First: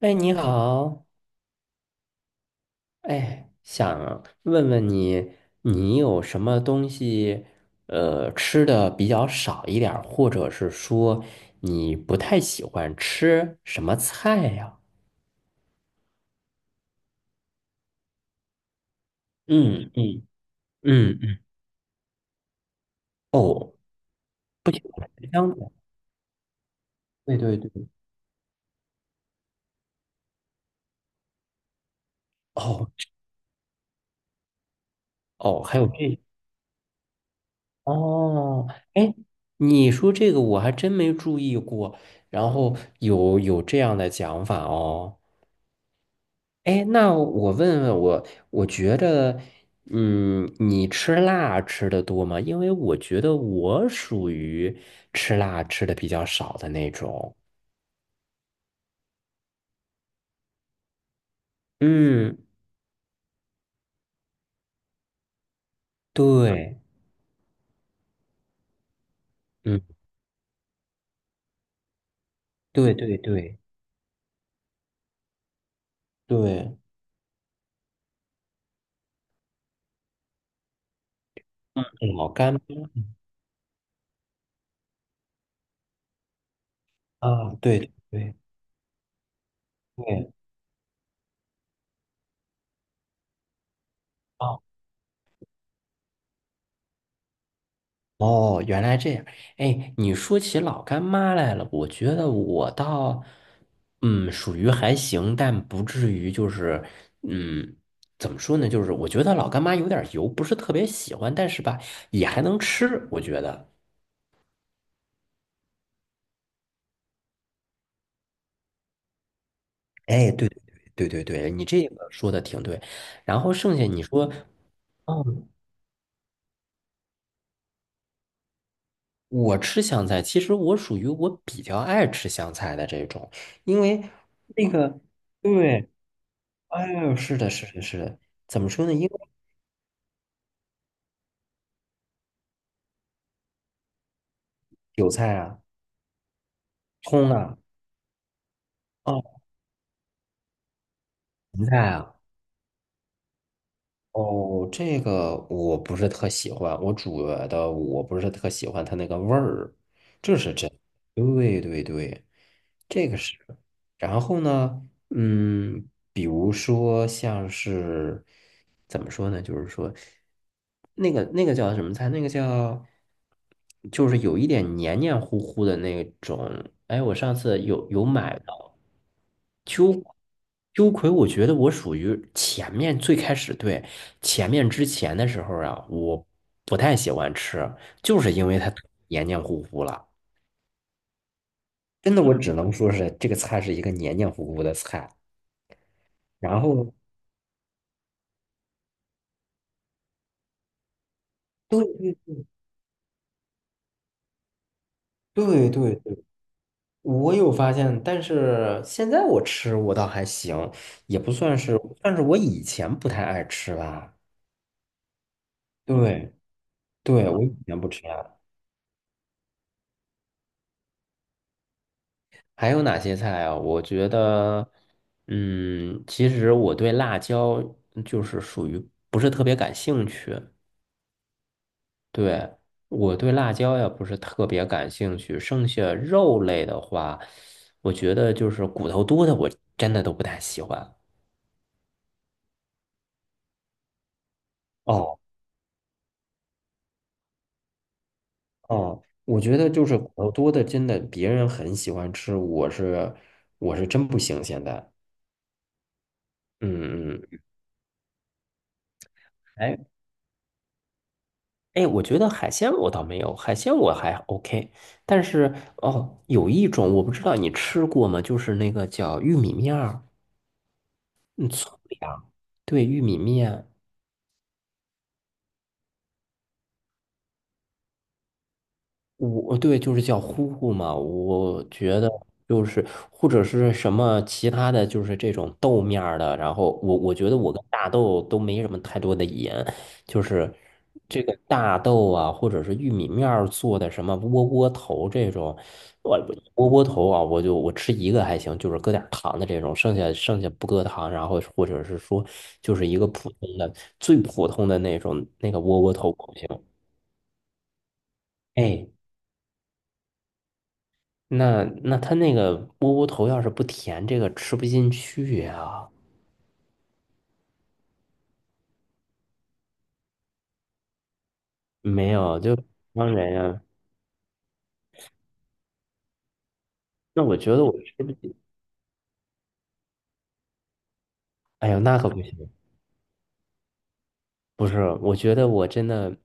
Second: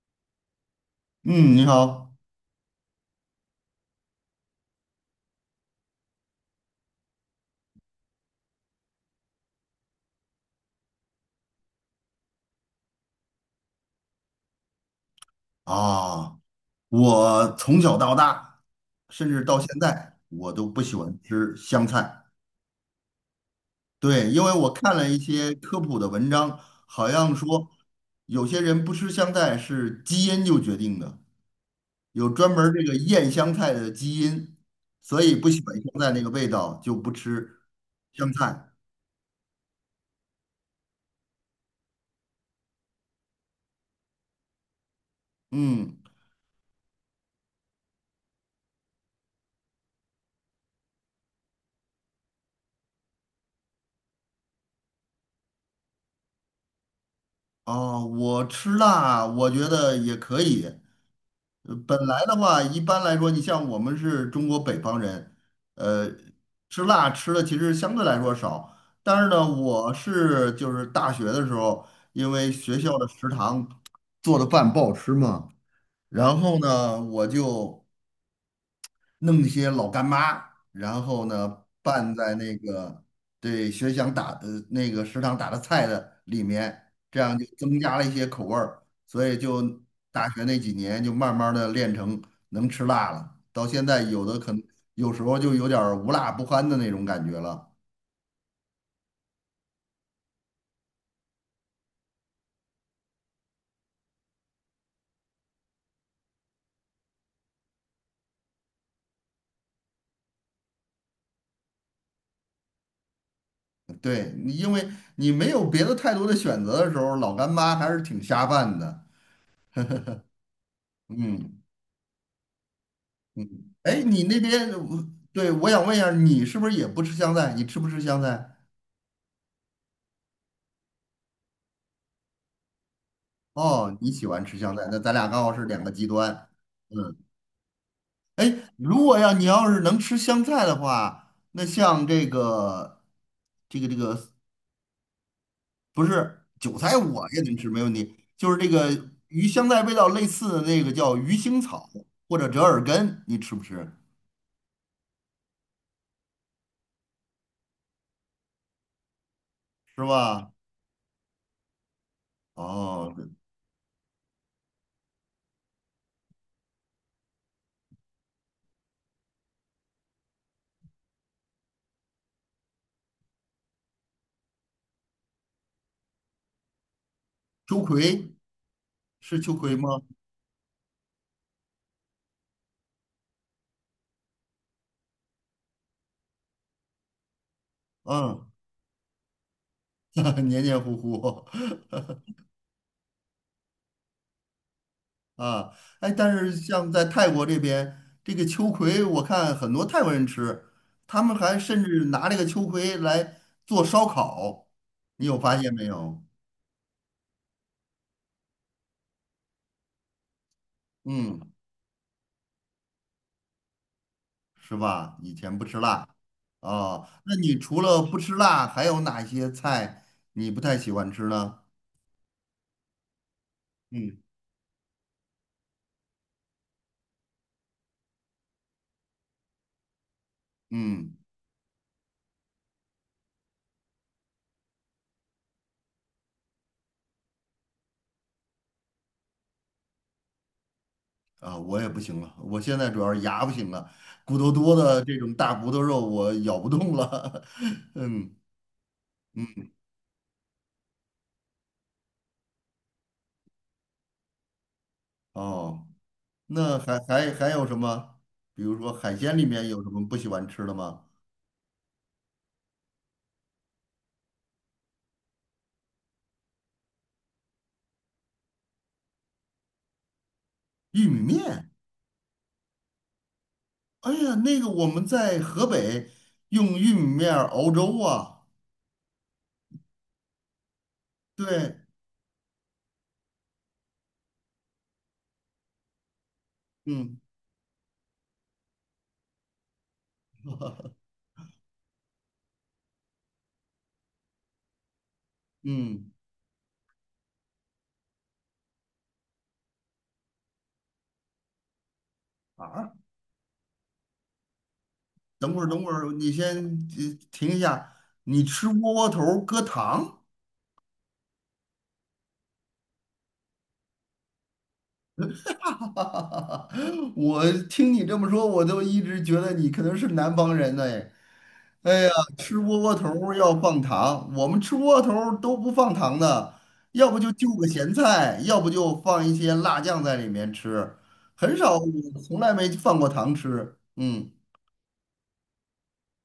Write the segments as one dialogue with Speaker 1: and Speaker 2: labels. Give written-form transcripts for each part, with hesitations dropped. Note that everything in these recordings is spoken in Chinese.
Speaker 1: 哎，你好，
Speaker 2: 嗯，你好
Speaker 1: 哎，想问问你，你有什么东西，吃的比较少一点儿，或者是说你不太喜欢吃什么菜呀？
Speaker 2: 啊！我从小到大，甚至到现
Speaker 1: 嗯
Speaker 2: 在，
Speaker 1: 嗯
Speaker 2: 我都不喜欢
Speaker 1: 嗯嗯，
Speaker 2: 吃香菜。
Speaker 1: 哦，
Speaker 2: 对，因为我看了一
Speaker 1: 香
Speaker 2: 些
Speaker 1: 的，
Speaker 2: 科普的文章，好像
Speaker 1: 对对
Speaker 2: 说
Speaker 1: 对，
Speaker 2: 有些人不吃香菜是基因就决定的，有专门儿这
Speaker 1: 哦
Speaker 2: 个厌香菜的基因，所以不喜
Speaker 1: 哦，
Speaker 2: 欢
Speaker 1: 还有
Speaker 2: 香菜
Speaker 1: 这，
Speaker 2: 那个味道就不吃香
Speaker 1: 哦，
Speaker 2: 菜。
Speaker 1: 哎，你说这个我还真没注意过，然后有这样的讲法哦。
Speaker 2: 嗯，
Speaker 1: 哎，那我问问我，我觉得，嗯，你吃辣吃的多吗？因为我觉得我属于吃辣吃的比较少的那种。
Speaker 2: 啊，我吃辣，我觉得也可以。本来的
Speaker 1: 嗯，
Speaker 2: 话，一般来说，你像我们是中国北方人，呃，
Speaker 1: 对，
Speaker 2: 吃辣吃的其实相对来说少。但是呢，
Speaker 1: 嗯，
Speaker 2: 我是就是大学的时候，因为学
Speaker 1: 对
Speaker 2: 校的
Speaker 1: 对
Speaker 2: 食
Speaker 1: 对
Speaker 2: 堂做的饭不好吃嘛，然后
Speaker 1: 对，
Speaker 2: 呢，我就弄一些老干妈，然后呢拌
Speaker 1: 老
Speaker 2: 在那
Speaker 1: 干
Speaker 2: 个对学校打的那个食堂打的菜的里面，这样就
Speaker 1: 啊，
Speaker 2: 增
Speaker 1: 对对
Speaker 2: 加了一些
Speaker 1: 对，
Speaker 2: 口味儿，所以就大
Speaker 1: 对
Speaker 2: 学那几年就慢慢的练成能吃辣了，到现在有的
Speaker 1: 啊。
Speaker 2: 可能
Speaker 1: 哦
Speaker 2: 有时候就有点儿无辣不欢的那种感觉了。
Speaker 1: 哦，原来这样。哎，你说起老干妈来了，我觉得我倒，属于还行，但不至于就是，嗯，怎么说呢？就是我觉得老干妈有点油，不是特别喜欢，但是吧，也还能吃，我觉得。
Speaker 2: 对，你因为你没有别的太多的选择的时候，老干妈还是挺下饭的。
Speaker 1: 哎，对对对对对，
Speaker 2: 嗯，
Speaker 1: 你这个说的挺对。然后剩下
Speaker 2: 哎，
Speaker 1: 你
Speaker 2: 你
Speaker 1: 说。
Speaker 2: 那边，
Speaker 1: 哦
Speaker 2: 对，我想问一下，你是不是也不吃香菜？你吃不吃香菜？
Speaker 1: 我吃香菜，其实我属于我比较爱吃香菜的这种，因
Speaker 2: 哦，
Speaker 1: 为
Speaker 2: 你喜欢吃
Speaker 1: 那
Speaker 2: 香菜，那
Speaker 1: 个，
Speaker 2: 咱俩刚好是两
Speaker 1: 对，
Speaker 2: 个极端。
Speaker 1: 哎呦，
Speaker 2: 嗯，
Speaker 1: 是的，是的，是的，
Speaker 2: 哎，
Speaker 1: 怎么说呢？
Speaker 2: 如
Speaker 1: 因为
Speaker 2: 果要你要是能吃香菜的话，那像这个这个
Speaker 1: 韭菜啊、
Speaker 2: 不是韭菜，我
Speaker 1: 葱
Speaker 2: 也能
Speaker 1: 啊、
Speaker 2: 吃，没问题。就是这个
Speaker 1: 哦，
Speaker 2: 与香菜味道类似的那个叫鱼腥
Speaker 1: 芹菜
Speaker 2: 草
Speaker 1: 啊，
Speaker 2: 或者折耳根，你吃不吃？
Speaker 1: 哦，这个我不是特喜欢，我煮的我不是特喜欢它那个味儿，
Speaker 2: 是
Speaker 1: 这
Speaker 2: 吧？
Speaker 1: 是真，对对对，这
Speaker 2: 哦，
Speaker 1: 个是。然后呢，嗯，比如说像是怎么说呢？就是说，那个叫什么菜？那个叫就是有一点黏黏糊糊的那种。哎，我上次
Speaker 2: 秋
Speaker 1: 有
Speaker 2: 葵
Speaker 1: 买到
Speaker 2: 是秋葵吗？
Speaker 1: 秋秋葵，我觉得我属于前面最开始对前面之前的时候啊，我不太喜欢吃，就是因
Speaker 2: 嗯，
Speaker 1: 为它黏黏糊糊了。
Speaker 2: 黏黏糊糊。
Speaker 1: 真的，我只能说是这个菜是一个黏黏糊糊的菜。
Speaker 2: 啊，哎，但是
Speaker 1: 然
Speaker 2: 像
Speaker 1: 后，
Speaker 2: 在泰国这边，这个秋葵我看很多泰国人吃，他们还甚至
Speaker 1: 对
Speaker 2: 拿这个秋葵来做烧烤，你有发
Speaker 1: 对
Speaker 2: 现没
Speaker 1: 对
Speaker 2: 有？
Speaker 1: 对，我有发现，但是现在我吃我倒还行，也不
Speaker 2: 嗯，
Speaker 1: 算是，但是我以前不太爱吃吧。
Speaker 2: 是吧？以前不吃辣
Speaker 1: 对
Speaker 2: 哦，
Speaker 1: 对，
Speaker 2: 那
Speaker 1: 我以
Speaker 2: 你除
Speaker 1: 前不
Speaker 2: 了
Speaker 1: 吃
Speaker 2: 不吃
Speaker 1: 辣。
Speaker 2: 辣，还有哪些菜你不太喜欢吃呢？
Speaker 1: 还有哪些菜啊？我觉
Speaker 2: 嗯
Speaker 1: 得，其实我对辣椒就是属于不是特别感兴趣。
Speaker 2: 嗯，
Speaker 1: 对，我对辣椒也不是特别感兴趣，剩下肉类的话，我觉得就是骨头多的，我真的都不太喜欢。
Speaker 2: 啊，我也不行了，我现在主要是牙不行了，骨头多的这
Speaker 1: 哦
Speaker 2: 种大骨头肉我咬不动了。嗯，
Speaker 1: 哦，我觉得就是骨头多的，真的别人很喜欢吃，我是真不行。现在，
Speaker 2: 哦。那还
Speaker 1: 嗯
Speaker 2: 还
Speaker 1: 嗯，
Speaker 2: 还有什么？比如说海鲜里面
Speaker 1: 哎
Speaker 2: 有什么不喜欢吃的吗？
Speaker 1: 哎，我觉得海鲜我倒没有，海鲜我还 OK，但是哦，有一种我不知道你吃过吗？就是那个叫玉米面儿，
Speaker 2: 玉米
Speaker 1: 嗯，
Speaker 2: 面，
Speaker 1: 粗粮，对，玉米面。
Speaker 2: 哎呀，那个我们在河北用玉米面儿熬粥啊。
Speaker 1: 我对，就是叫呼呼嘛，我
Speaker 2: 对，
Speaker 1: 觉得就是或者是什么其他的就是这种豆面儿的，然后我
Speaker 2: 嗯
Speaker 1: 觉得我跟大豆都没什么太多的盐，就是这个大豆啊，或者是玉米面儿做的什么窝窝头这种，
Speaker 2: 嗯，
Speaker 1: 我窝窝头啊，我就吃一个还行，就是搁点儿糖的这种，剩下不搁糖，然后或者是说就是
Speaker 2: 啊，
Speaker 1: 一个普通的最普通的那种那
Speaker 2: 等
Speaker 1: 个
Speaker 2: 会儿
Speaker 1: 窝
Speaker 2: 等
Speaker 1: 窝
Speaker 2: 会儿，
Speaker 1: 头
Speaker 2: 你
Speaker 1: 不行，
Speaker 2: 先停一下，你吃
Speaker 1: 哎。
Speaker 2: 窝窝头儿搁糖？
Speaker 1: 那他那个窝窝头要是不甜，这个吃不进去呀、
Speaker 2: 我听你这么说，我都一直觉得你可能是南方人呢。哎哎呀，
Speaker 1: 没有，就
Speaker 2: 吃窝窝头
Speaker 1: 当然
Speaker 2: 儿要
Speaker 1: 呀、
Speaker 2: 放糖，我们吃窝窝头儿都不放糖的，要不
Speaker 1: 那
Speaker 2: 就
Speaker 1: 我
Speaker 2: 就
Speaker 1: 觉得
Speaker 2: 个
Speaker 1: 我
Speaker 2: 咸
Speaker 1: 吃不进。
Speaker 2: 菜，要不就放一些辣酱在里面吃，很
Speaker 1: 哎
Speaker 2: 少，
Speaker 1: 呦，那可
Speaker 2: 我
Speaker 1: 不
Speaker 2: 从
Speaker 1: 行。
Speaker 2: 来没放过糖吃。嗯，
Speaker 1: 不是，我觉得我真的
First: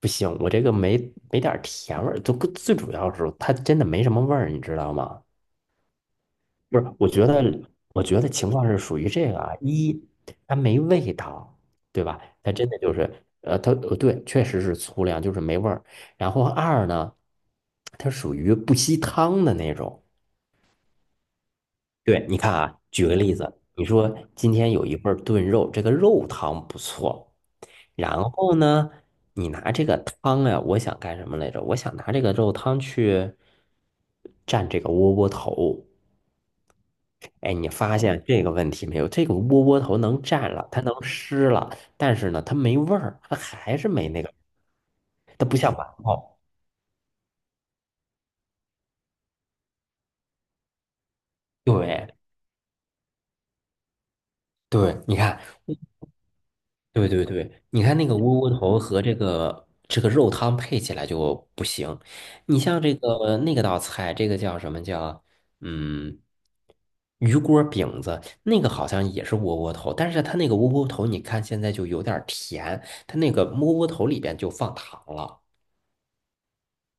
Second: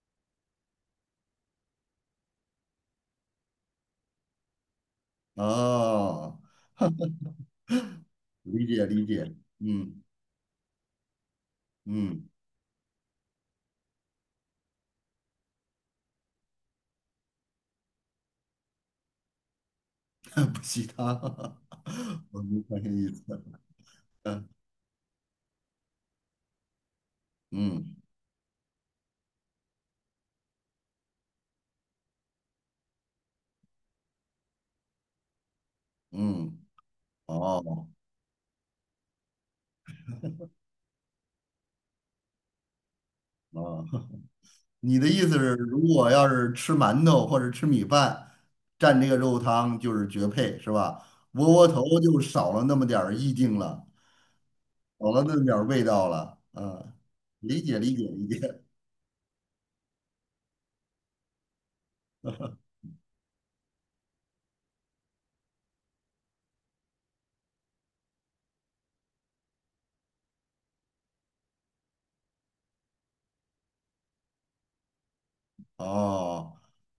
Speaker 1: 不行，我这个没点儿甜味儿，就最主要是它真的没什么味儿，你知道吗？
Speaker 2: 哦，
Speaker 1: 不是，我觉得情
Speaker 2: 理
Speaker 1: 况是
Speaker 2: 解
Speaker 1: 属
Speaker 2: 理
Speaker 1: 于这
Speaker 2: 解，
Speaker 1: 个啊，一，
Speaker 2: 嗯
Speaker 1: 它没味道，对吧？
Speaker 2: 嗯，
Speaker 1: 它真的就是，它对，确实是粗粮，就是没味儿。然后二呢，它属于不吸汤的那种。
Speaker 2: 不吸糖，
Speaker 1: 对，你
Speaker 2: 我
Speaker 1: 看
Speaker 2: 没发
Speaker 1: 啊，
Speaker 2: 现
Speaker 1: 举
Speaker 2: 意
Speaker 1: 个
Speaker 2: 思。
Speaker 1: 例子，你说今天有一份儿炖肉，这个肉汤不错，
Speaker 2: 嗯
Speaker 1: 然后呢，你拿这个汤呀、我想干什么来着？我想拿这个肉汤去蘸这个窝窝头。
Speaker 2: 嗯，
Speaker 1: 哎，你
Speaker 2: 哦
Speaker 1: 发现这个问题没有？这个窝窝头能蘸了，它能湿了，但是呢，它没味儿，它还
Speaker 2: 哦。
Speaker 1: 是没那个，
Speaker 2: 你的意思
Speaker 1: 它
Speaker 2: 是，
Speaker 1: 不像
Speaker 2: 如
Speaker 1: 馒
Speaker 2: 果要
Speaker 1: 头。
Speaker 2: 是吃馒头或者吃米饭，蘸这个肉汤就是绝配，是吧？窝窝头
Speaker 1: 对
Speaker 2: 就少了那么点儿意境了，
Speaker 1: 对，
Speaker 2: 少
Speaker 1: 你
Speaker 2: 了那
Speaker 1: 看，
Speaker 2: 么点儿味道了。嗯，
Speaker 1: 对对
Speaker 2: 理
Speaker 1: 对，
Speaker 2: 解
Speaker 1: 你
Speaker 2: 理
Speaker 1: 看那
Speaker 2: 解
Speaker 1: 个
Speaker 2: 理
Speaker 1: 窝窝
Speaker 2: 解。
Speaker 1: 头和这个肉汤配起来就不行。你像这个那个道菜，这个叫什么叫嗯鱼锅饼子，那个好像也是窝窝头，但是它那个窝窝头，你看现在就有点儿甜，它那个窝窝头里边就放糖了。
Speaker 2: 哦，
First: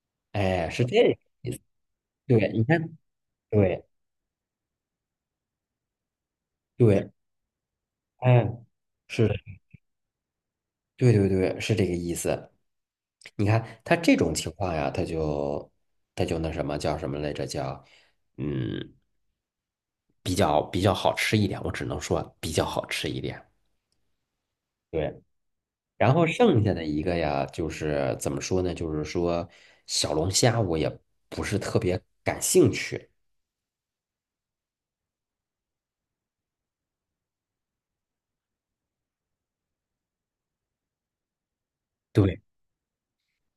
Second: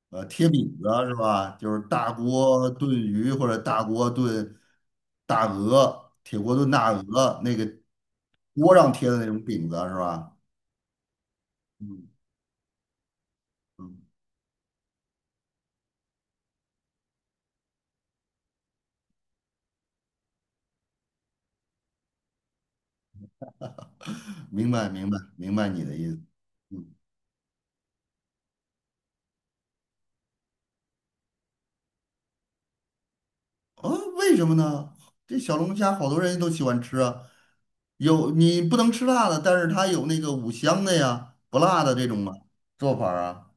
Speaker 2: 贴
Speaker 1: 哎，
Speaker 2: 饼子
Speaker 1: 是这
Speaker 2: 是
Speaker 1: 个，
Speaker 2: 吧？就是大
Speaker 1: 对，你
Speaker 2: 锅炖
Speaker 1: 看，
Speaker 2: 鱼或者大
Speaker 1: 对
Speaker 2: 锅炖大鹅，铁锅炖大
Speaker 1: 对，
Speaker 2: 鹅，那个
Speaker 1: 哎，
Speaker 2: 锅上贴的那
Speaker 1: 是，
Speaker 2: 种饼子是吧？
Speaker 1: 对对对，是这个
Speaker 2: 嗯
Speaker 1: 意思。你看他
Speaker 2: 嗯，
Speaker 1: 这种情况呀，他就那什么叫什么来着？叫嗯，比较好吃一点，我只能说比较好吃一点。
Speaker 2: 明白明
Speaker 1: 对，
Speaker 2: 白明白你的意
Speaker 1: 然
Speaker 2: 思。
Speaker 1: 后剩下的一个呀，就是怎么说呢？就是说小龙虾我也不是特别感兴趣，
Speaker 2: 啊，为什么呢？这小龙虾好多人都喜欢吃啊，有你不能吃辣的，但是它有那个五香的呀，不辣的这种嘛
Speaker 1: 对，
Speaker 2: 做法儿啊。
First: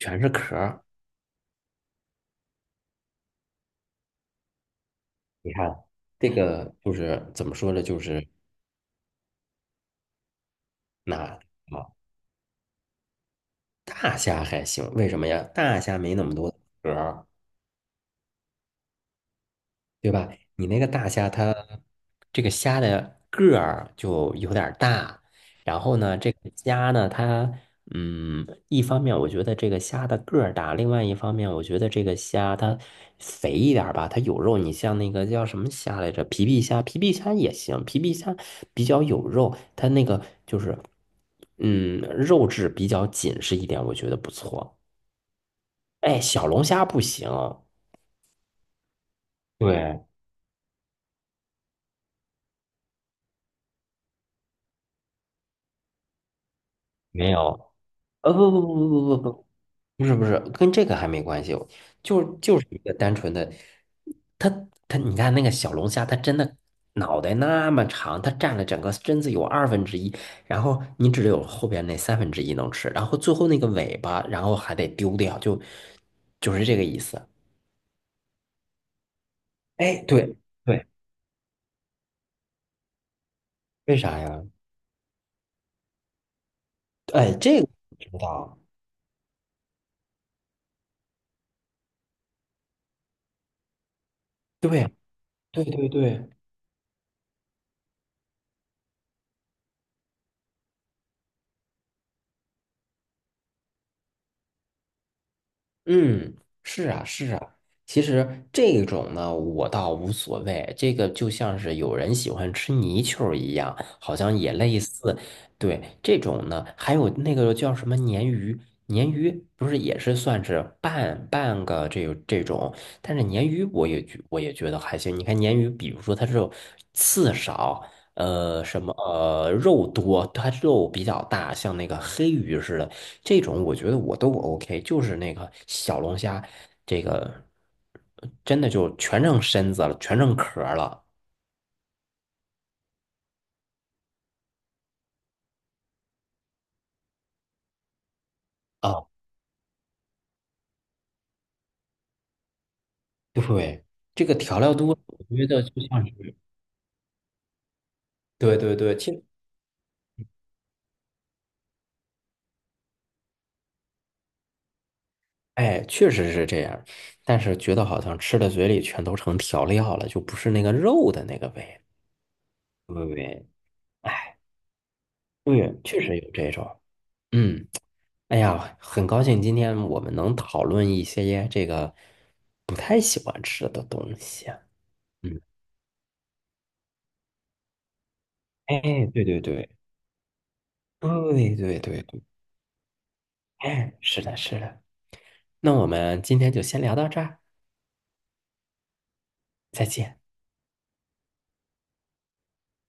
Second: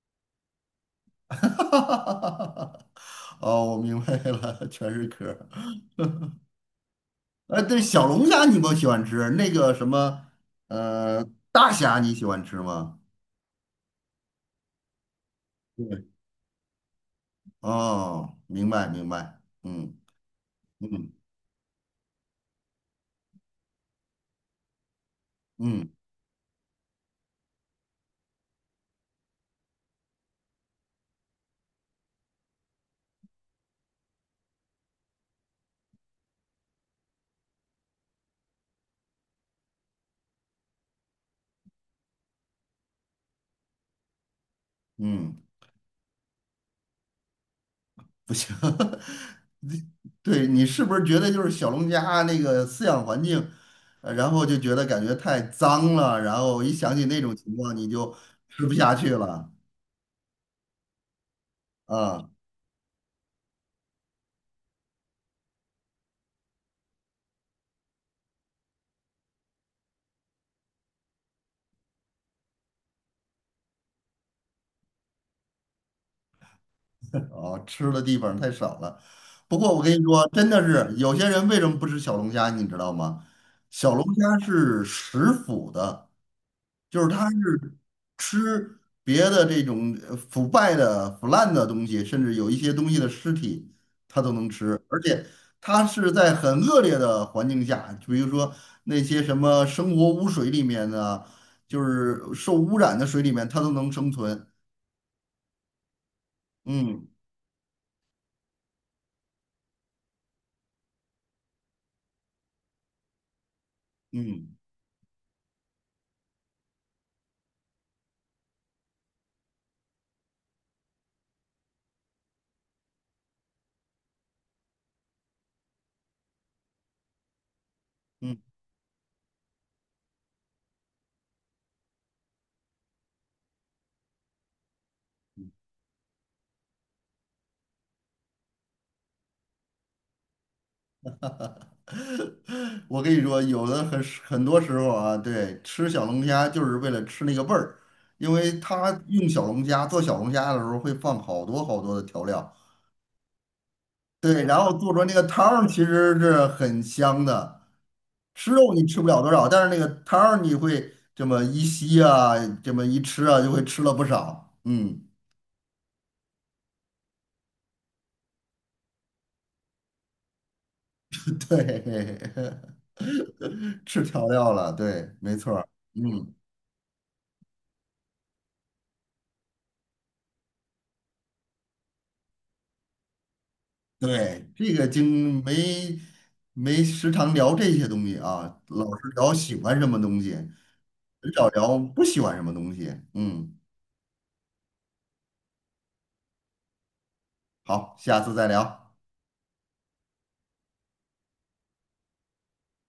Speaker 1: 全是壳儿。
Speaker 2: 哦，我明白了，全是壳儿。
Speaker 1: 你看这个就是怎么
Speaker 2: 哎，
Speaker 1: 说
Speaker 2: 对，
Speaker 1: 呢？就
Speaker 2: 小龙
Speaker 1: 是
Speaker 2: 虾你不喜欢吃，那个什么，呃，
Speaker 1: 那。
Speaker 2: 大
Speaker 1: 啊。
Speaker 2: 虾你喜欢吃吗？
Speaker 1: 大虾还行，为什么呀？大虾
Speaker 2: 对，
Speaker 1: 没那么多壳儿，
Speaker 2: 哦，明白明白，嗯
Speaker 1: 对吧？你那个大
Speaker 2: 嗯
Speaker 1: 虾它，这个虾的个儿就有点儿大，然
Speaker 2: 嗯
Speaker 1: 后呢，这个虾呢，它，一方面我觉得这个虾的个儿大，另外一方面我觉得这个虾它肥一点儿吧，它有肉。你像那个叫什么虾来着？皮皮虾，皮皮虾也行，皮皮虾比较有肉，它那个就是，肉质比较紧实一点，我觉得不错。
Speaker 2: 嗯。
Speaker 1: 哎，小龙虾不行，
Speaker 2: 不行，你
Speaker 1: 对，
Speaker 2: 对你是不是觉得就是小龙虾那个饲养环境，然后就觉得感觉太脏了，然后一想起那
Speaker 1: 没
Speaker 2: 种情
Speaker 1: 有，
Speaker 2: 况你就
Speaker 1: 不不
Speaker 2: 吃不
Speaker 1: 不
Speaker 2: 下去
Speaker 1: 不不不不，
Speaker 2: 了
Speaker 1: 不是不是，跟这个还没关系，就
Speaker 2: 啊，
Speaker 1: 就是一个单纯的，它你看那个小龙虾，它真的脑袋那么长，它占了整个身子有二分之一，然后你只有后边那三分之一能吃，然后最后那个尾巴，然后还得丢掉，就是这个意思。
Speaker 2: 哦，吃的地方太少了。不过我跟你
Speaker 1: 哎，
Speaker 2: 说，
Speaker 1: 对
Speaker 2: 真的
Speaker 1: 对，
Speaker 2: 是有些人为什么不吃小龙虾，你知道吗？小
Speaker 1: 为
Speaker 2: 龙
Speaker 1: 啥
Speaker 2: 虾
Speaker 1: 呀？
Speaker 2: 是食腐的。就是他
Speaker 1: 哎，这个
Speaker 2: 是
Speaker 1: 我知道，
Speaker 2: 吃别的这种腐败的、腐烂的东西，甚至有一些东西的尸体，他都能吃，
Speaker 1: 对
Speaker 2: 而且
Speaker 1: 对
Speaker 2: 他
Speaker 1: 对
Speaker 2: 是
Speaker 1: 对。
Speaker 2: 在很恶劣的环境下，就比如说那些什么生活污水里面的，就是受污染的水里面，它都能生存。
Speaker 1: 嗯，是啊，
Speaker 2: 嗯
Speaker 1: 是啊。其实这种呢，我倒无所谓。这个就像是有人喜欢吃泥鳅儿一样，好像也
Speaker 2: 嗯
Speaker 1: 类似。对，这种呢，还有那个叫什么鲶鱼，鲶鱼不是也是算是半个这种，但是鲶鱼我也觉得还行。你看鲶鱼，比如说它这种刺少，
Speaker 2: 嗯，
Speaker 1: 什么肉多，它肉比较大，像那个黑鱼似的，这种我觉得我都不 OK，就是那个小龙虾，这个真的就全剩身子了，全成壳儿了
Speaker 2: 我跟你说，有的很多时候啊，对，吃小龙虾就是为了吃那个味儿，因为他
Speaker 1: 啊！
Speaker 2: 用小龙虾做小龙虾的时候会放好多好多的调料。
Speaker 1: 对，这个
Speaker 2: 对，
Speaker 1: 调
Speaker 2: 然后
Speaker 1: 料
Speaker 2: 做出
Speaker 1: 多，
Speaker 2: 来那个
Speaker 1: 我
Speaker 2: 汤
Speaker 1: 觉得
Speaker 2: 儿其
Speaker 1: 就像
Speaker 2: 实
Speaker 1: 是，
Speaker 2: 是很香的，吃
Speaker 1: 对
Speaker 2: 肉
Speaker 1: 对
Speaker 2: 你
Speaker 1: 对，
Speaker 2: 吃不
Speaker 1: 其
Speaker 2: 了
Speaker 1: 实
Speaker 2: 多少，但是那个汤儿你会这么一吸啊，这么一吃啊，就会吃了不少。嗯，
Speaker 1: 哎，确实是这样，但是觉得好像吃的嘴里全都成调料了，就不是那个肉的那个味，
Speaker 2: 对，
Speaker 1: 对对对？
Speaker 2: 吃调
Speaker 1: 哎，
Speaker 2: 料了，对，没错儿
Speaker 1: 对，确实有
Speaker 2: 嗯，
Speaker 1: 这种，嗯。哎呀，很高兴今天我们能讨论一些这个不太喜欢吃的东西。
Speaker 2: 对，这个
Speaker 1: 嗯，
Speaker 2: 经没没时常聊这些东西啊，
Speaker 1: 哎，
Speaker 2: 老是
Speaker 1: 对
Speaker 2: 聊
Speaker 1: 对
Speaker 2: 喜
Speaker 1: 对，
Speaker 2: 欢什么东西，很少
Speaker 1: 对
Speaker 2: 聊
Speaker 1: 对
Speaker 2: 不
Speaker 1: 对
Speaker 2: 喜
Speaker 1: 对，
Speaker 2: 欢什么东西。嗯，
Speaker 1: 哎，是的，是的。那我们今天就先聊到这儿，
Speaker 2: 好，下次再聊。
Speaker 1: 再见。